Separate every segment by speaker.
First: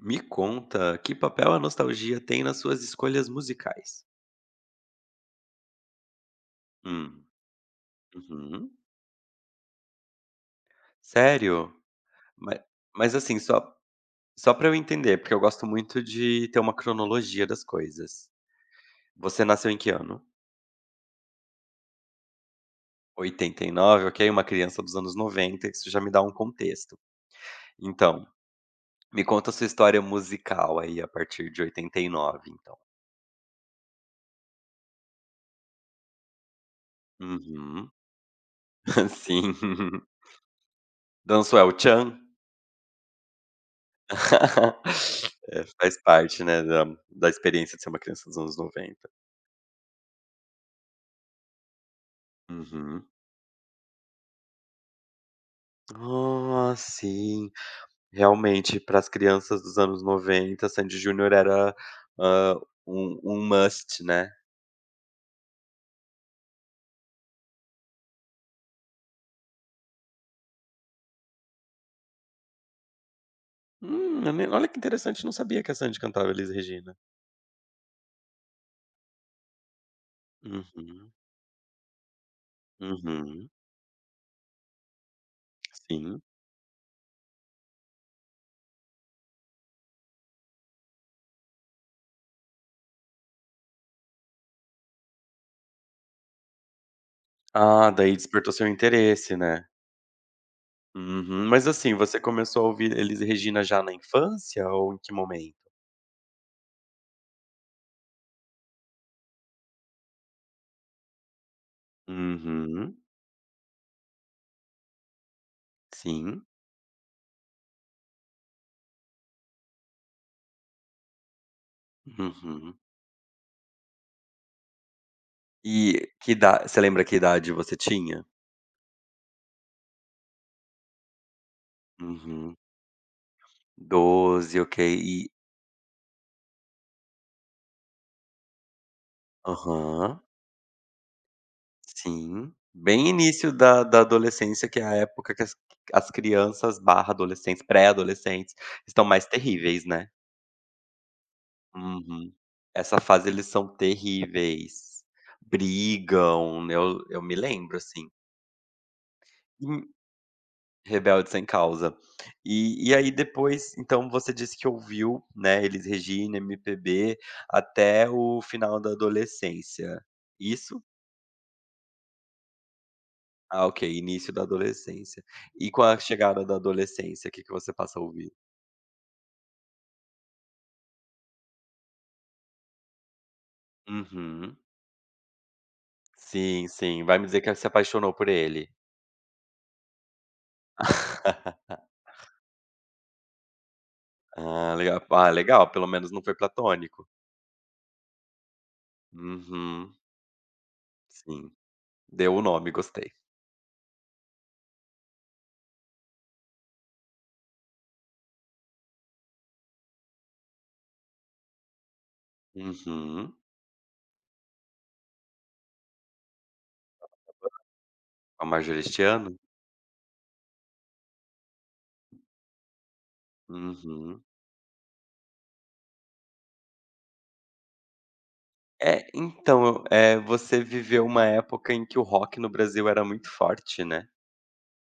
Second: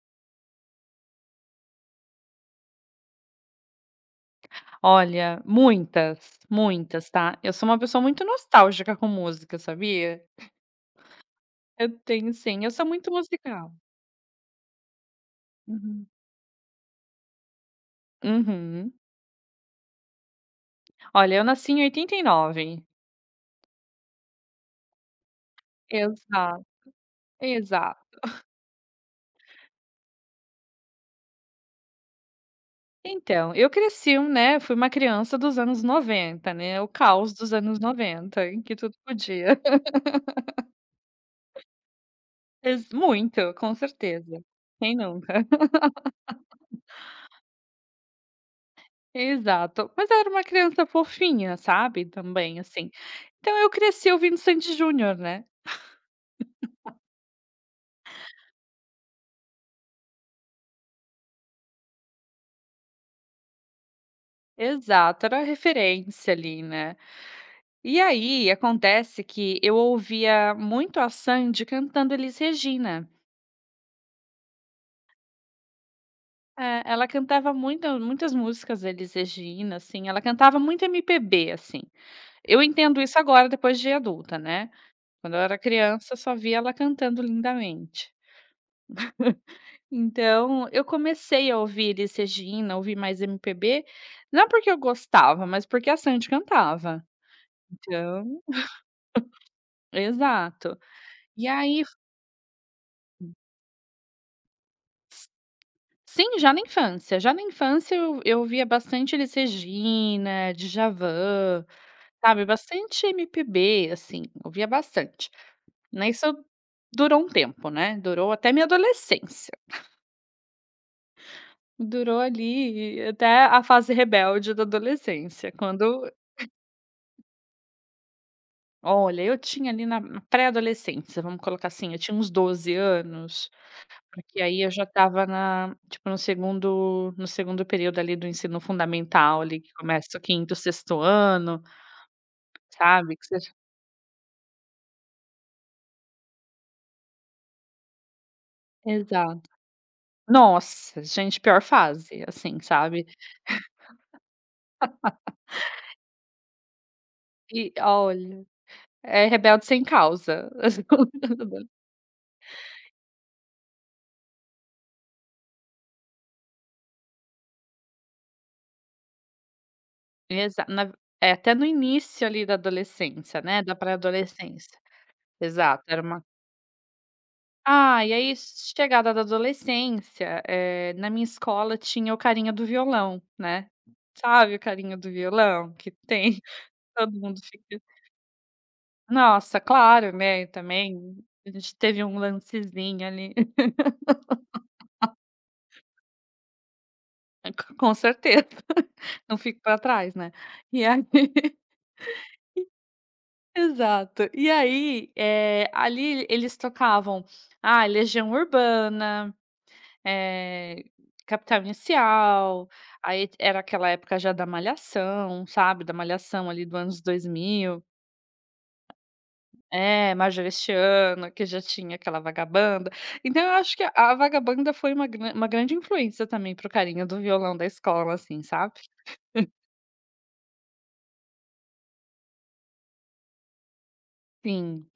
Speaker 1: Me conta, que papel a nostalgia tem nas suas escolhas musicais?
Speaker 2: Olha, muitas, muitas,
Speaker 1: Hum.
Speaker 2: tá? Eu sou uma pessoa muito
Speaker 1: Uhum.
Speaker 2: nostálgica com música, sabia?
Speaker 1: Sério?
Speaker 2: Eu tenho
Speaker 1: Mai
Speaker 2: sim, eu sou muito
Speaker 1: mas assim
Speaker 2: musical.
Speaker 1: só só para eu entender, porque eu gosto muito
Speaker 2: Uhum.
Speaker 1: de ter uma cronologia das coisas.
Speaker 2: Uhum.
Speaker 1: Você nasceu em que ano?
Speaker 2: Olha, eu nasci em 89.
Speaker 1: 89, ok, uma criança dos anos 90, isso já me dá um
Speaker 2: Exato,
Speaker 1: contexto.
Speaker 2: exato.
Speaker 1: Então, me conta a sua história musical, aí, a partir de 89, então.
Speaker 2: Então, eu cresci um, né, fui uma criança dos anos 90, né, o caos dos anos
Speaker 1: Uhum.
Speaker 2: 90, em que tudo
Speaker 1: Sim.
Speaker 2: podia.
Speaker 1: Dançou É o Tcham?
Speaker 2: Ex muito, com certeza. Quem nunca?
Speaker 1: É, faz parte, né, da da experiência de ser uma criança dos anos 90.
Speaker 2: Exato. Mas eu era uma criança fofinha, sabe, também assim.
Speaker 1: Uhum.
Speaker 2: Então eu cresci ouvindo Sandy e Junior, né.
Speaker 1: Ah, sim, realmente, para as crianças dos anos 90, Sandy e Junior era, hã, um um must, né.
Speaker 2: Exato, era a referência, ali, né. E aí acontece que eu ouvia muito a Sandy cantando Elis Regina.
Speaker 1: Hum, [unintelligible] olha que interessante! Não sabia que a Sandy cantava Elis
Speaker 2: É,
Speaker 1: Regina.
Speaker 2: ela cantava muita muitas músicas Elis Regina, assim, ela cantava muito
Speaker 1: Uhum.
Speaker 2: MPB, assim. Eu entendo isso
Speaker 1: Uhum.
Speaker 2: agora, depois de adulta, né, quando eu era criança,
Speaker 1: Sim.
Speaker 2: só via ela cantando lindamente. Então, eu comecei a ouvir Elis Regina, ouvir mais MPB, não porque eu gostava, mas porque a Sandy cantava,
Speaker 1: Ah, daí
Speaker 2: então
Speaker 1: despertou seu interesse, né?
Speaker 2: Exato,
Speaker 1: Uhum,
Speaker 2: e
Speaker 1: mas
Speaker 2: aí
Speaker 1: assim,
Speaker 2: f
Speaker 1: você começou a ouvir Elis
Speaker 2: Hum.
Speaker 1: Regina já na infância ou em que
Speaker 2: S
Speaker 1: momento?
Speaker 2: sim, já na infância já na infância, eu eu ouvia bastante Elis Regina, Djavan, sabe,
Speaker 1: Uhum.
Speaker 2: bastante MPB assim ouvia bastante. Ai isso
Speaker 1: Sim.
Speaker 2: durou um tempo, né, durou até minha adolescência. Durou
Speaker 1: Uhum.
Speaker 2: ali, até a fase rebelde da adolescência quando
Speaker 1: E, que ida você lembra que idade você tinha?
Speaker 2: Olha, eu tinha, ali, na na pré-adolescência, vamos colocar assim, eu tinha uns
Speaker 1: Uhum.
Speaker 2: 12 anos, porque
Speaker 1: 12
Speaker 2: aí eu
Speaker 1: ok,
Speaker 2: já estava
Speaker 1: e
Speaker 2: na tipo no 2º no 2º período, ali, do ensino fundamental, ali, que começa
Speaker 1: Aham.
Speaker 2: o 5º, 6º ano,
Speaker 1: Sim, bem
Speaker 2: sabe, que você já
Speaker 1: início da da adolescência, que é a época que as qui que as crianças / adolescentes, pré-adolescentes estão mais
Speaker 2: Exato!
Speaker 1: terríveis, né?
Speaker 2: Nossa, gente, pior fase
Speaker 1: Uhum,
Speaker 2: assim,
Speaker 1: essa
Speaker 2: sabe?
Speaker 1: fase, eles são terríveis. Brigam, né? Eu me
Speaker 2: E,
Speaker 1: lembro, assim.
Speaker 2: olha! É rebelde
Speaker 1: Em
Speaker 2: sem causa.
Speaker 1: rebelde sem
Speaker 2: [unintelligible]
Speaker 1: causa. E e aí, depois, então, você disse que ouviu, né, Elis Regina, MPB até o final da adolescência,
Speaker 2: Exa
Speaker 1: isso?
Speaker 2: na v É, até no início, ali, da adolescência, né,
Speaker 1: Ah,
Speaker 2: da
Speaker 1: ok! Início da
Speaker 2: pré-adolescência.
Speaker 1: adolescência. E com
Speaker 2: Exato,
Speaker 1: a
Speaker 2: era uma
Speaker 1: chegada da adolescência, que que você passou
Speaker 2: Ah,
Speaker 1: a
Speaker 2: e
Speaker 1: ouvir?
Speaker 2: aí, chegada da adolescência, eh, na minha escola tinha o carinha do violão, né, sabe,
Speaker 1: Uhum.
Speaker 2: o carinha do violão que tem,
Speaker 1: Sim, sim.
Speaker 2: todo
Speaker 1: Vai me
Speaker 2: mundo
Speaker 1: dizer que se
Speaker 2: fica
Speaker 1: apaixonou por ele?
Speaker 2: Nossa! Claro, né. Também, a gente teve um lancezinho ali.
Speaker 1: Ah, legal, [unintelligible] legal! Pelo menos não foi platônico.
Speaker 2: [unintelligible] Com certeza. Não fico para
Speaker 1: Uhum.
Speaker 2: trás né. E aí
Speaker 1: Sim. Deu o nome, gostei.
Speaker 2: Exato, eh, e aí, ali eles tocavam, ah, Legião Urbana, eh, Capital Inicial. Aí
Speaker 1: Uhum.
Speaker 2: era aquela época já da Malhação, sabe? Da Malhação ali do anos
Speaker 1: [unintelligible]
Speaker 2: 2000.
Speaker 1: Com a Marjorie Estiano.
Speaker 2: É, Marjorie Estiano, que já tinha aquela vagabanda. Então eu acho que a a
Speaker 1: Uhum.
Speaker 2: vagabanda foi uma gran uma grande influência, também, para o carinho do violão da escola, assim, sabe?
Speaker 1: É então, eh, você viveu uma época em que o rock no Brasil era muito forte, né.
Speaker 2: Sim,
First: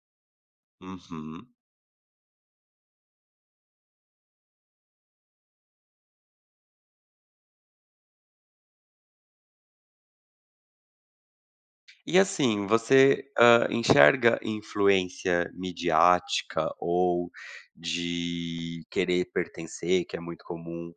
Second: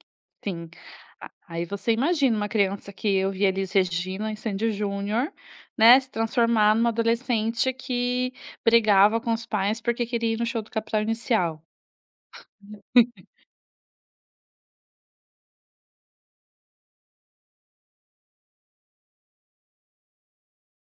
Speaker 2: sim.
Speaker 1: Uhum.
Speaker 2: Aí você imagina uma criança que ouvia Elis Regina e Sandy& Junior, né. Se transformar em uma adolescente que brigava com os pais porque queria ir no show do Capital Inicial.
Speaker 1: E assim, você, eh, enxerga influência midiática ou de querer pertencer, que é muito comum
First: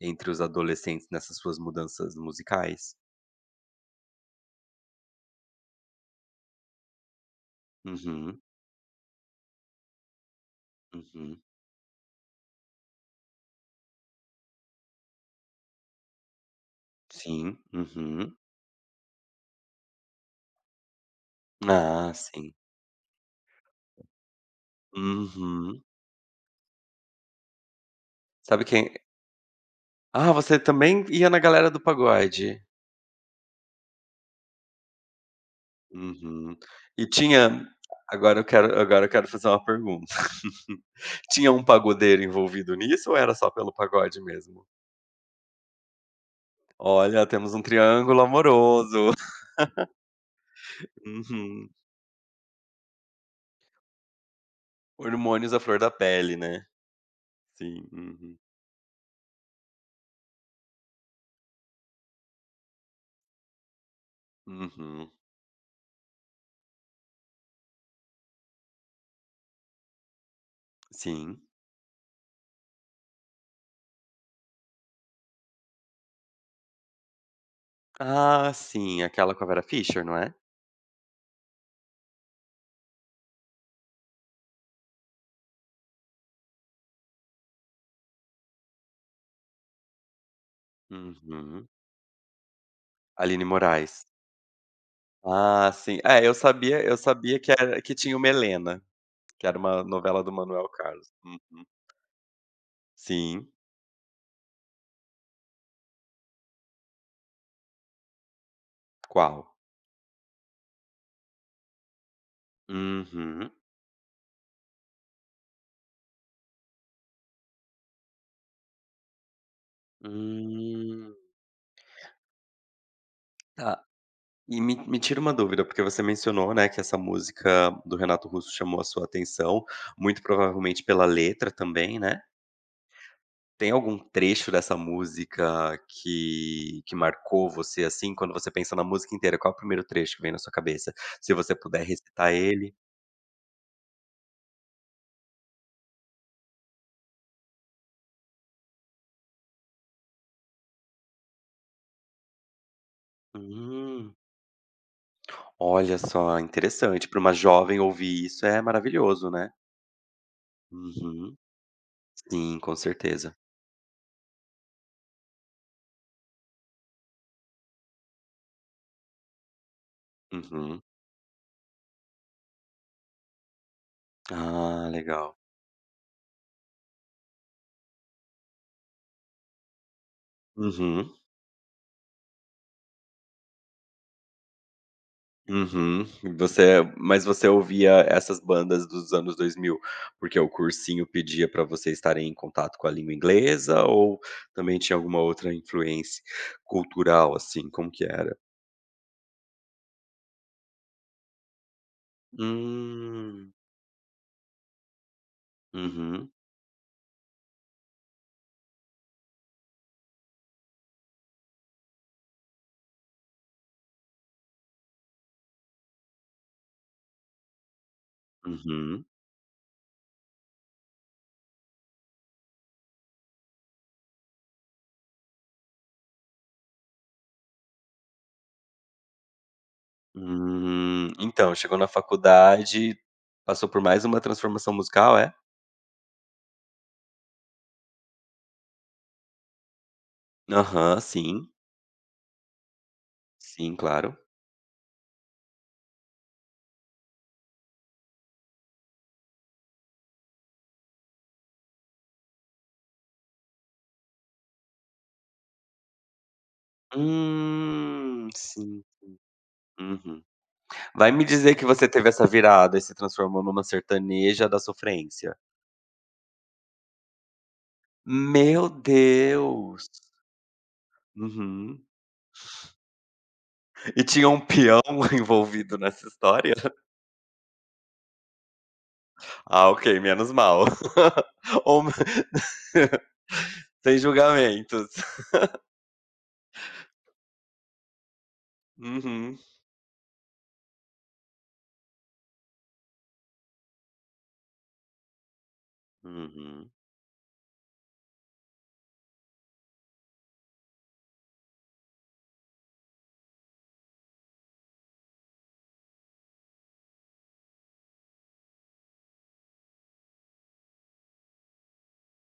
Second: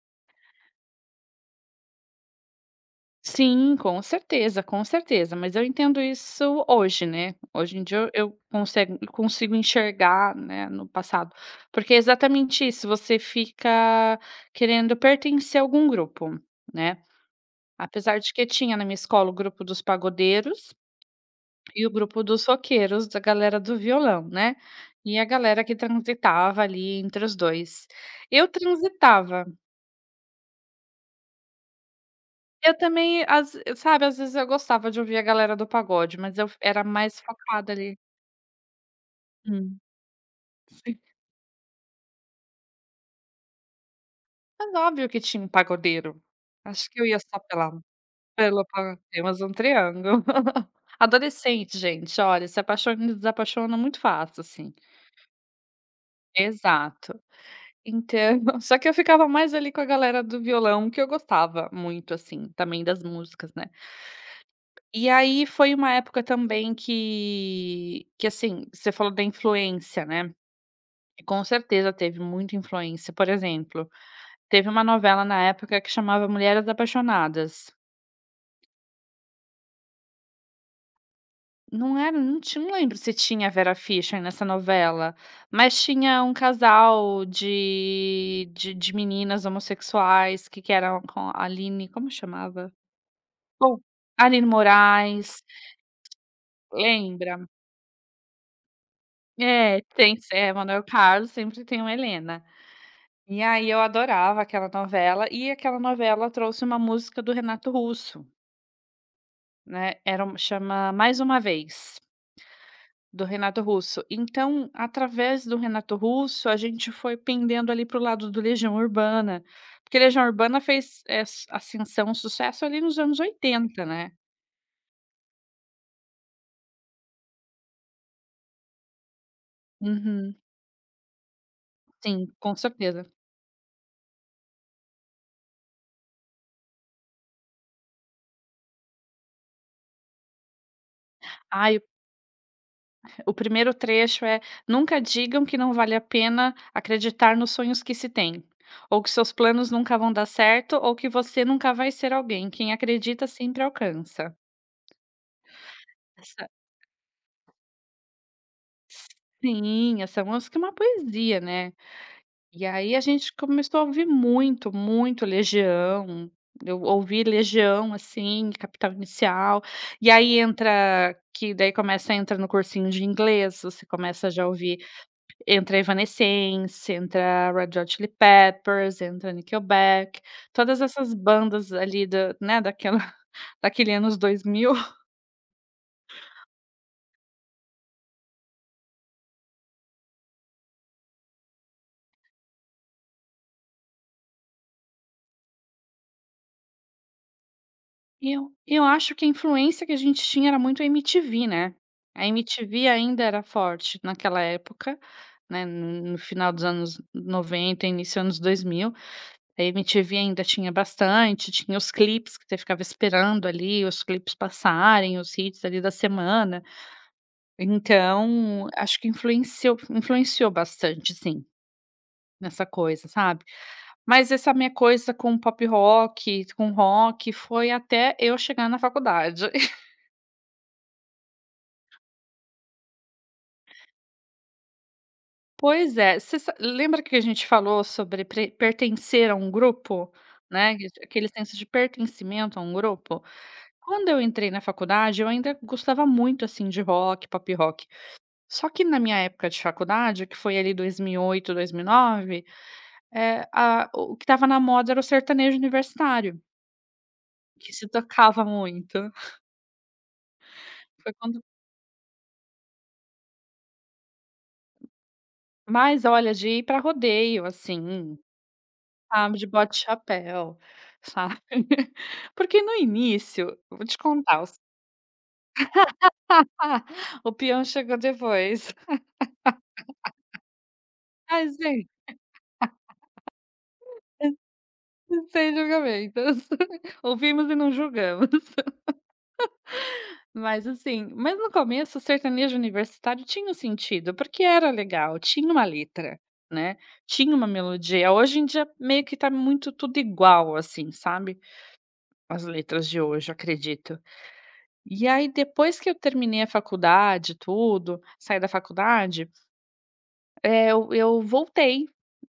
Speaker 1: entre os adolescentes, nessas suas mudanças musicais?
Speaker 2: Sim, com certeza, com certeza, mas eu entendo isso hoje, né. Hoje em dia eu eu
Speaker 1: Uhum.
Speaker 2: consego eu consigo enxergar, né, no passado,
Speaker 1: Uhum.
Speaker 2: porque é exatamente isso, você fica querendo pertencer a algum grupo, né?
Speaker 1: Sim,
Speaker 2: Apesar de
Speaker 1: uhum.
Speaker 2: que tinha na minha escola o grupo dos pagodeiros, e o
Speaker 1: Ah,
Speaker 2: grupo dos
Speaker 1: sim.
Speaker 2: roqueiros, da galera do violão, né, e a galera que
Speaker 1: Uhum.
Speaker 2: transitava, ali, entre os 2. Eu
Speaker 1: Sabe quem
Speaker 2: transitava.
Speaker 1: Ah você, também, ia na galera do pagode.
Speaker 2: Eu, também às sabe às vezes eu gostava de ouvir a galera do pagode mas eu
Speaker 1: Uhum,
Speaker 2: fo era
Speaker 1: e
Speaker 2: mais
Speaker 1: tinha,
Speaker 2: focada ali
Speaker 1: agora eu quero agora eu quero fazer uma
Speaker 2: Hum.
Speaker 1: pergunta.
Speaker 2: [unintelligible]
Speaker 1: Tinha um pagodeiro envolvido nisso ou era só pelo pagode mesmo?
Speaker 2: Mas óbvio que tinha um pagodeiro. Acho que eu ia
Speaker 1: Olha
Speaker 2: só
Speaker 1: temos um
Speaker 2: pela
Speaker 1: triângulo
Speaker 2: pelo para
Speaker 1: amoroso.
Speaker 2: ter mais um triângulo.
Speaker 1: Uhum.
Speaker 2: Adolescente, gente, olha, se apaixona e desapaixona muito fácil assim.
Speaker 1: Hormônios à flor da pele, né.
Speaker 2: Exato.
Speaker 1: Sim, uhum.
Speaker 2: Então, só que eu ficava mais ali com a galera do violão que eu gostava muito assim, também, das músicas, né. E
Speaker 1: Uhum.
Speaker 2: aí foi uma época também que que assim, você falou da influência, né,
Speaker 1: Sim.
Speaker 2: com certeza teve muita influência, por exemplo, teve uma novela na época que chamava Mulheres Apaixonadas.
Speaker 1: Ah sim, aquela com a Vera Fisher, não é?
Speaker 2: Não era não ti não lembro se tinha a Vera Fischer nessa novela, mas tinha um casal de de de meninas homossexuais que que era com a
Speaker 1: Uhum.
Speaker 2: Aline, como chamava?
Speaker 1: Aline
Speaker 2: Ou
Speaker 1: Moraes.
Speaker 2: Alinne Moraes.
Speaker 1: Ah sim, é eu sabia eu sabia
Speaker 2: Lembra?
Speaker 1: que era que tinha uma Helena, que era
Speaker 2: É,
Speaker 1: uma
Speaker 2: tem
Speaker 1: novela do
Speaker 2: s é,
Speaker 1: Manoel
Speaker 2: Manoel
Speaker 1: Carlos
Speaker 2: Carlos
Speaker 1: uhum.
Speaker 2: sempre tem uma Helena. E
Speaker 1: Sim.
Speaker 2: aí eu adorava aquela novela, e aquela novela trouxe uma música do Renato Russo.
Speaker 1: Qual?
Speaker 2: Né, era uma chama mais uma vez. Do
Speaker 1: Uhum.
Speaker 2: Renato Russo. Então através do Renato Russo a gente foi pendendo, ali, para o lado do Legião Urbana, porque Legião Urbana fez,
Speaker 1: Hum.
Speaker 2: eh, ascensão, sucesso, ali, nos anos
Speaker 1: Tá.
Speaker 2: 80, né?
Speaker 1: E me me tira uma dúvida porque você mencionou, né, que essa música do Renato Russo chamou a sua atenção, muito
Speaker 2: Uhum.
Speaker 1: provavelmente pela letra, também, né.
Speaker 2: Sim, com certeza.
Speaker 1: Tem algum trecho dessa música que que marcou você, assim, quando você pensa na música inteira, qual o priemiro trecho que vem na sua cabeça? Se você
Speaker 2: Ai
Speaker 1: puder
Speaker 2: o
Speaker 1: recitar ele.
Speaker 2: O primeiro trecho é: "Nunca digam que não vale a pena acreditar nos sonhos que se tem. Ou que seus planos nunca vão dar certo, ou que você nunca vai ser alguém. Quem acredita sempre
Speaker 1: Hum.
Speaker 2: alcança".
Speaker 1: Olha só,
Speaker 2: Essa
Speaker 1: interessante, pra uma jovem ouvir isso é maravilhoso, né.
Speaker 2: Sim, essa música é uma
Speaker 1: Uhum.
Speaker 2: poesia, né.
Speaker 1: Sim,
Speaker 2: E
Speaker 1: com
Speaker 2: aí a gente
Speaker 1: certeza.
Speaker 2: começou a ouvir muito, muito Legião. Eu ouvi Legião, assim, Capital Inicial. E aí
Speaker 1: Uhum.
Speaker 2: entra que daí começa entra no cursinho de inglês, você começa já ouvir
Speaker 1: Ah, legal.
Speaker 2: entra Evanescence, entra Red Hot Chili Peppers, entra Nickelback, todas
Speaker 1: Uhum.
Speaker 2: essas bandas, ali, da, né, daquela daquele anos 2000.
Speaker 1: Uhum. Você, eh mas você ouvia essas bandas dos anos 2000 porque o cursinho pedia pra vocês estarem em contato com a língua inglesa ou também tinha alguma outra influência cultural, assim? Como que
Speaker 2: E
Speaker 1: era?
Speaker 2: eu e eu acho que a influência que a gente tinha era muito a MTV, né. A MTV ainda era
Speaker 1: Hum.
Speaker 2: forte naquela época, né, n no
Speaker 1: Uhum.
Speaker 2: final dos anos 90, início anos 2000. A MTV ainda tinha bastante, tinha os clipes que você ficava esperando ali os clipes passarem, os hits, ali, da semana. Então acho
Speaker 1: Uhum.
Speaker 2: que influenceu influenciou bastante, sim, nessa coisa, sabe. Mas essa minha coisa com pop-rock, com rock foi até eu chegar na faculdade.
Speaker 1: Hum. Então, chegou na faculdade, passou por mais uma transformação musical, é?
Speaker 2: Pois é. Você sa lembra que a gente falou sobre pre pertencer a um grupo? Né, que
Speaker 1: Aham,
Speaker 2: d aquele
Speaker 1: sim.
Speaker 2: senso de pertencimento a um grupo?
Speaker 1: Sim,
Speaker 2: Quando
Speaker 1: claro.
Speaker 2: eu entrei na faculdade, eu ainda gostava muito, assim, de rock, pop-rock, só que na minha época de faculdade, que foi ali 2008, 2009, eh, a o que estava na moda era o sertanejo universitário. Que se
Speaker 1: Hum,
Speaker 2: tocava
Speaker 1: sim.
Speaker 2: muito.
Speaker 1: Uhum,
Speaker 2: Foi
Speaker 1: vai me
Speaker 2: quando
Speaker 1: dizer que você teve essa virada e se transformou numa sertaneja da sofrência?
Speaker 2: Mas olha de ir pra rodeio assim,
Speaker 1: Meu
Speaker 2: sabe. De bota e
Speaker 1: Deus!
Speaker 2: chapéu, sabe,
Speaker 1: Uhum.
Speaker 2: porque no início, eu vou te
Speaker 1: E tinha um
Speaker 2: contar os
Speaker 1: peão envolvido nessa história?
Speaker 2: O peão chegou depois.
Speaker 1: Ah ok, menos mal,
Speaker 2: Mas
Speaker 1: ou,
Speaker 2: veio.
Speaker 1: sem julgamentos.
Speaker 2: Sem julgamentos. Ouvimos e não julgamos.
Speaker 1: Uhum.
Speaker 2: Mas assim, mas no começo sertanejo universitário tinha um sentido, porque era legal, tinha uma letra,
Speaker 1: Uhum.
Speaker 2: né, tinha uma melodia, hoje em dia meio que tá muito tudo igual assim, sabe. As letras de hoje, acredito. E aí depois que eu terminei a faculdade, tudo, saí da faculdade. Eh, eu eu voltei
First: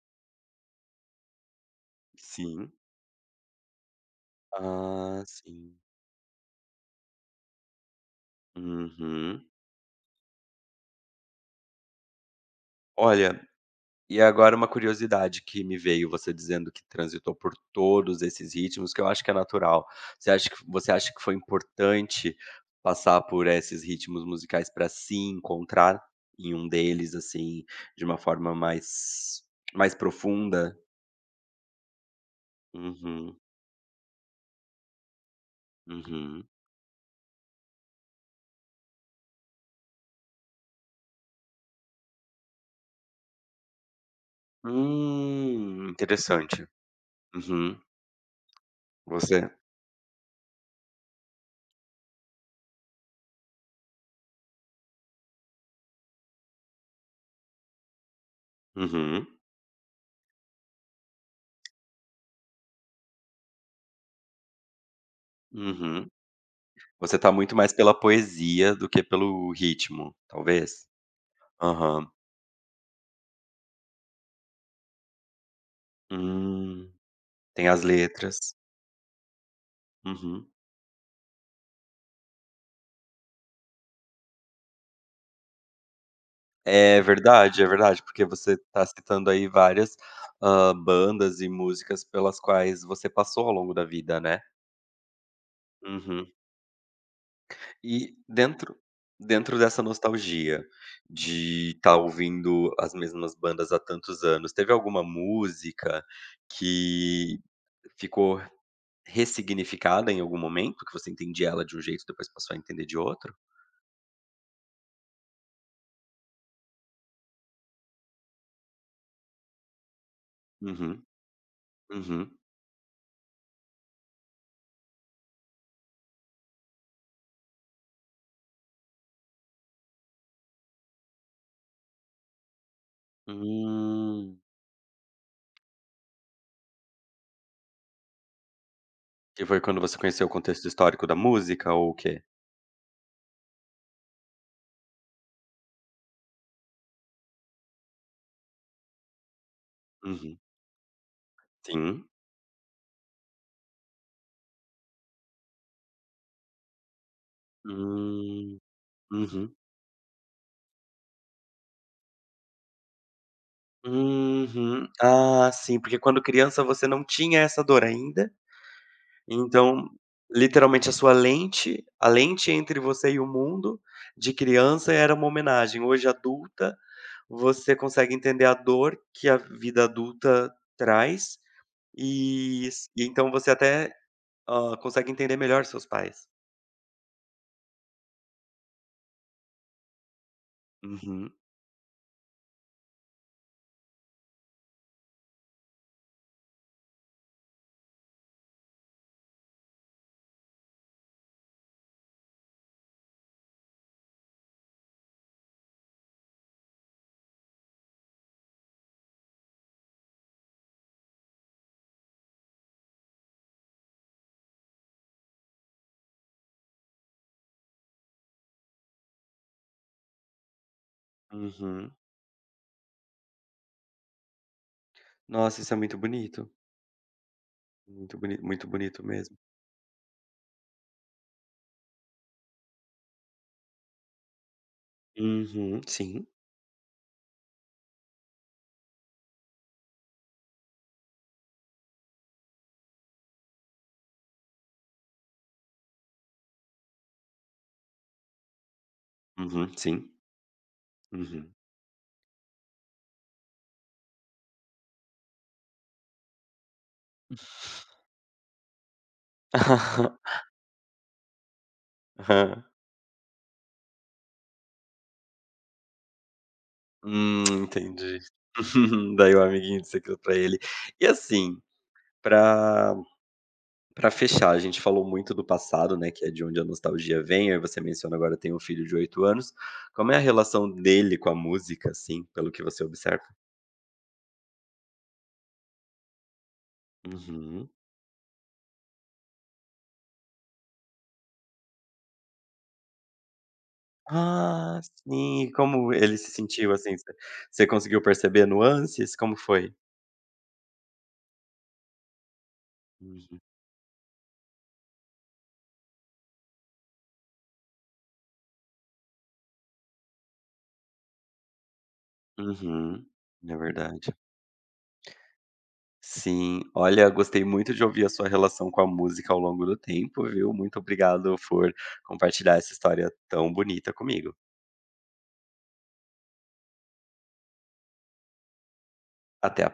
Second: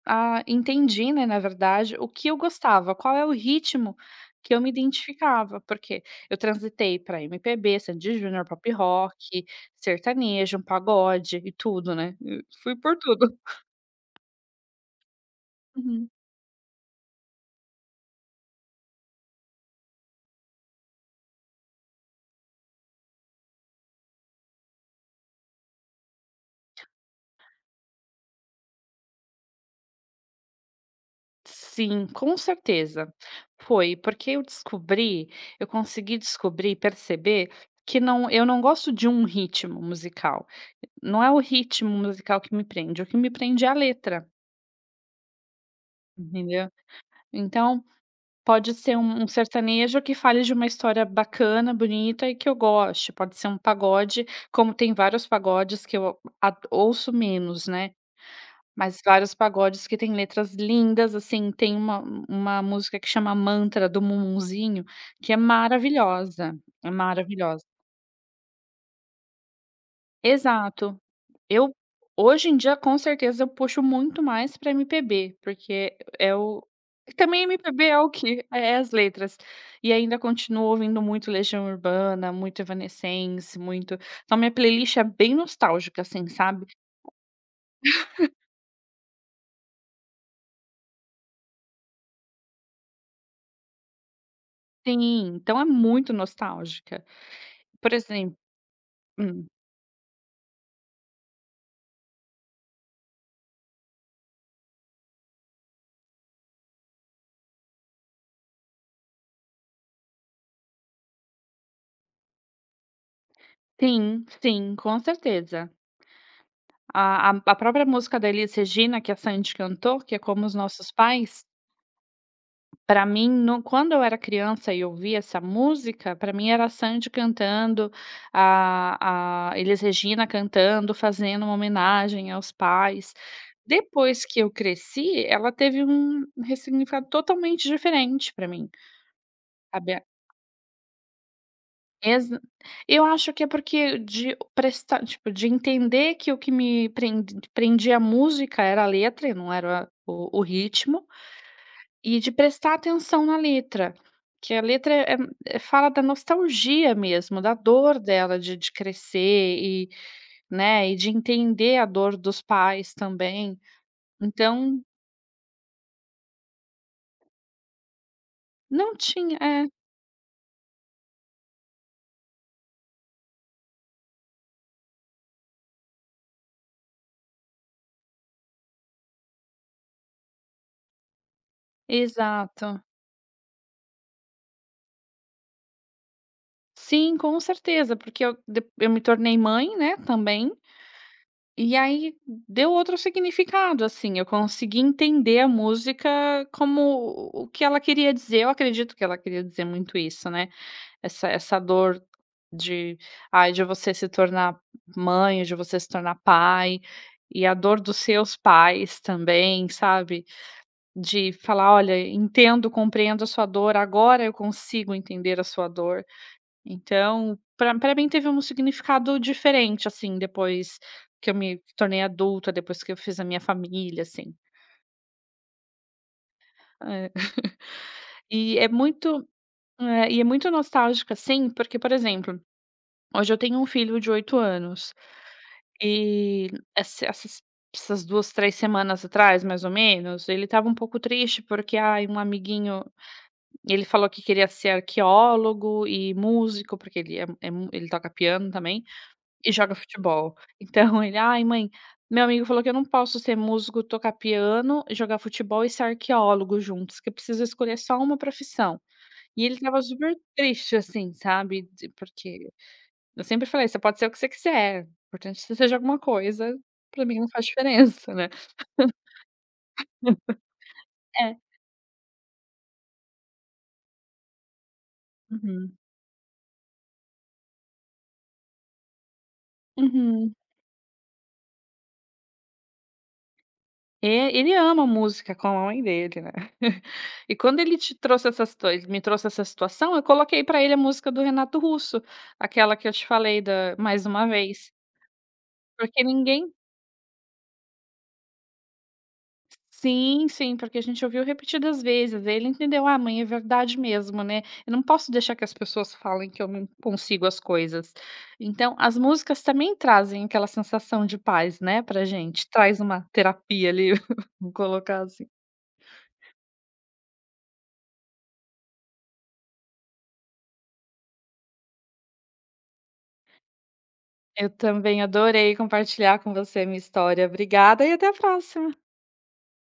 Speaker 2: a entendi, né, na verdade, o que eu
Speaker 1: Sim.
Speaker 2: gostava, qual é o ritmo que eu me
Speaker 1: Ah
Speaker 2: identificava,
Speaker 1: sim.
Speaker 2: porque eu transitei para MPB, Sandy& Junior, pop rock,
Speaker 1: Uhum.
Speaker 2: sertanejo, pagode e tudo, né? Fui por tudo.
Speaker 1: Olha, e agora uma curiosidade que me veio
Speaker 2: Uhum.
Speaker 1: você dizendo que transitou por todos esses ritmos, que eu acho que é natural, você acha que você acha que foi importante passar por esses ritmos musicais para se encontrar em um deles, assim, de uma forma mais mais profunda?
Speaker 2: Sim, com certeza.
Speaker 1: Uhum.
Speaker 2: Foi, porque eu descobri, eu consegui
Speaker 1: Uhum.
Speaker 2: descobrir e perceber que não eu não gosto de um ritmo musical, não é o ritmo musical que me prende, o que me prende é a letra.
Speaker 1: Hum, interessante.
Speaker 2: Entendeu.
Speaker 1: Uhum.
Speaker 2: Então pode ser um um
Speaker 1: Você?
Speaker 2: sertanejo que fale de uma história bacana, bonita e que eu goste. Pode ser um pagode, como tem vários pagodes que eu a ouço menos, né, mas
Speaker 1: Uhum.
Speaker 2: vários pagodes que têm letras lindas, assim, tem uma uma música que chama: Mantra do Mumuzinho que é
Speaker 1: Uhum.
Speaker 2: maravilhosa, é
Speaker 1: Você está muito
Speaker 2: maravilhosa.
Speaker 1: mais pela poesia do que pelo ritmo, talvez?
Speaker 2: Exato. Eu
Speaker 1: Aham.
Speaker 2: hoje em dia, com certeza, eu puxo muito mais para MPB, porque é o
Speaker 1: Hum.
Speaker 2: e também
Speaker 1: Tem as
Speaker 2: MPB é o quê?
Speaker 1: letras.
Speaker 2: É as letras, e ainda
Speaker 1: Uhum.
Speaker 2: continuo ouvindo muito Legião Urbana, muito Evanescence muito então a minha playlist é bem nostálgica, assim, sabe.
Speaker 1: É, verdade, é verdade, porque você está citando, aí, várias, hã, bandas e músicas pelas quais você passou ao longo da vida, né.
Speaker 2: Sim, então é muito
Speaker 1: Uhum.
Speaker 2: nostálgica. Por
Speaker 1: E
Speaker 2: exem
Speaker 1: dentro
Speaker 2: Hum.
Speaker 1: dentro dessa nostalgia, de estar ouvindo as mesmas bandas há tantos anos, teve alguma música que ficou ressignificada em algum momento, que você entendia ela de um jeito, depois passou a entender de outro?
Speaker 2: Sim, sim, com certeza. A a a própria música da Elis Regina que a Sandy cantou, que é Como os Nossos
Speaker 1: Uhum.
Speaker 2: Pais
Speaker 1: Uhum.
Speaker 2: para mim, no quando eu era criança e ouvia essa música, para mim era a Sandy cantando, a a Elis Regina cantando, fazendo uma homenagem aos pais. Depois
Speaker 1: Hum.
Speaker 2: que eu cresci, ela teve um ressignificado totalmente diferente para mim,
Speaker 1: Que foi quando
Speaker 2: sabe,
Speaker 1: você
Speaker 2: a
Speaker 1: conheceu o contexto histórico da música ou o quê?
Speaker 2: Exa eu acho que é porque de prestar tipo, de entender que o que me pren prendia a música era a letra e não era o
Speaker 1: Uhum.
Speaker 2: o ritmo,
Speaker 1: Sim.
Speaker 2: e de prestar atenção na letra, que a letra, eh eh eh, fala da nostalgia mesmo, da dor dela de
Speaker 1: Hum.
Speaker 2: de
Speaker 1: Uhum.
Speaker 2: crescer e, né, e de entender a dor dos pais também, então
Speaker 1: Uhum. Ah, sim, porque quando criança você não tinha essa dor ainda,
Speaker 2: Não tinha, é.
Speaker 1: então literalmente a sua lente, a lente entre você e o mundo, de criança era uma homenagem, hoje adulta, você consegue entender a dor que a vida adulta traz, e
Speaker 2: Exato.
Speaker 1: s então você até, hã, consegue entender melhor seus pais.
Speaker 2: Sim, com certeza porque eu de eu me tornei mãe, né, também,
Speaker 1: Uhum.
Speaker 2: e aí deu outro significado assim, eu consegui entender a música como, o o que ela queria dizer. Eu acredito que ela queria dizer muito isso, né. Essa essa dor de, ai de você se tornar mãe, de você se tornar pai, e a dor dos seus pais também, sabe. De falar: "Olha, en entendo, compreendo a sua dor, agora eu consigo entender a sua dor". Então, para para mim teve um significado diferente assim depois que eu me
Speaker 1: Uhum.
Speaker 2: tornei adulta, depois que eu fiz a minha família assim.
Speaker 1: Nossa, isso é muito bonito.
Speaker 2: Hã.
Speaker 1: Muito bonito,
Speaker 2: E
Speaker 1: muito
Speaker 2: é
Speaker 1: bonito
Speaker 2: muito,
Speaker 1: mesmo.
Speaker 2: eh, e é muito nostálgica assim, porque por exemplo, hoje eu tenho um filho de 8 anos.
Speaker 1: Uhum, sim.
Speaker 2: E esse essas essas 2, 3 semanas atrás mais ou menos, ele estava um pouco triste porque ai, um amiguinho, ele falou que queria ser arqueólogo e músico porque ele é é mu ele toca piano também, e
Speaker 1: Uhum,
Speaker 2: joga
Speaker 1: sim.
Speaker 2: futebol. Então ele ai
Speaker 1: Uhum.
Speaker 2: mãe, meu amigo falou que eu não posso ser músico, tocar piano e jogar futebol e ser arqueólogo juntos, que eu preciso escolher só uma profissão. E ele estava super triste assim, sabe, di porque,
Speaker 1: Aham.
Speaker 2: eu sempre falei você pode ser o que você quiser, importante que você seja alguma coisa, para mim não
Speaker 1: Hum,
Speaker 2: faz diferença,
Speaker 1: entendi.
Speaker 2: né
Speaker 1: Daí o amiguinho disse aquilo para ele, e
Speaker 2: É.
Speaker 1: assim, para para fechar a gente falou muito do
Speaker 2: Uhum.
Speaker 1: passado, né, que é de onde a nostalgia vem, aí você menciona: "Agora eu tenho um filho de 8 anos" Como é a
Speaker 2: Uhum.
Speaker 1: relação dele com a música assim, pelo que você observa?
Speaker 2: É, ele ama música como a mãe dele, né. E quando
Speaker 1: Uhum.
Speaker 2: ele te trouxe essas toi me trouxe essa situação, eu coloquei para ele a música do Renato Russo, aquela que eu te falei da, Mais uma Vez.
Speaker 1: Ah, sim, e como
Speaker 2: Porque
Speaker 1: ele se
Speaker 2: ninguém
Speaker 1: sentiu assim, você você conseguiu perceber nuances, como foi?
Speaker 2: Sim, sim, porque a gente ouviu repetidas vezes, ele entendeu: "Ah mãe, é
Speaker 1: Uhum.
Speaker 2: verdade mesmo, né. Eu não posso deixar que as pessoas falem que eu não consigo as coisas." Então as músicas também trazem aquela sensação de paz, né, para gente, traz uma
Speaker 1: Uhum, é
Speaker 2: terapia ali,
Speaker 1: verdade.
Speaker 2: vamos colocar assim.
Speaker 1: Sim, olha, gostei muito de ouvir a sua relação com a música ao longo do tempo, viu? Muito obrigado por compartilhar essa história tão bonita comigo.
Speaker 2: Eu também adorei compartilhar com você a minha história, obrigada e até a próxima.
Speaker 1: Até.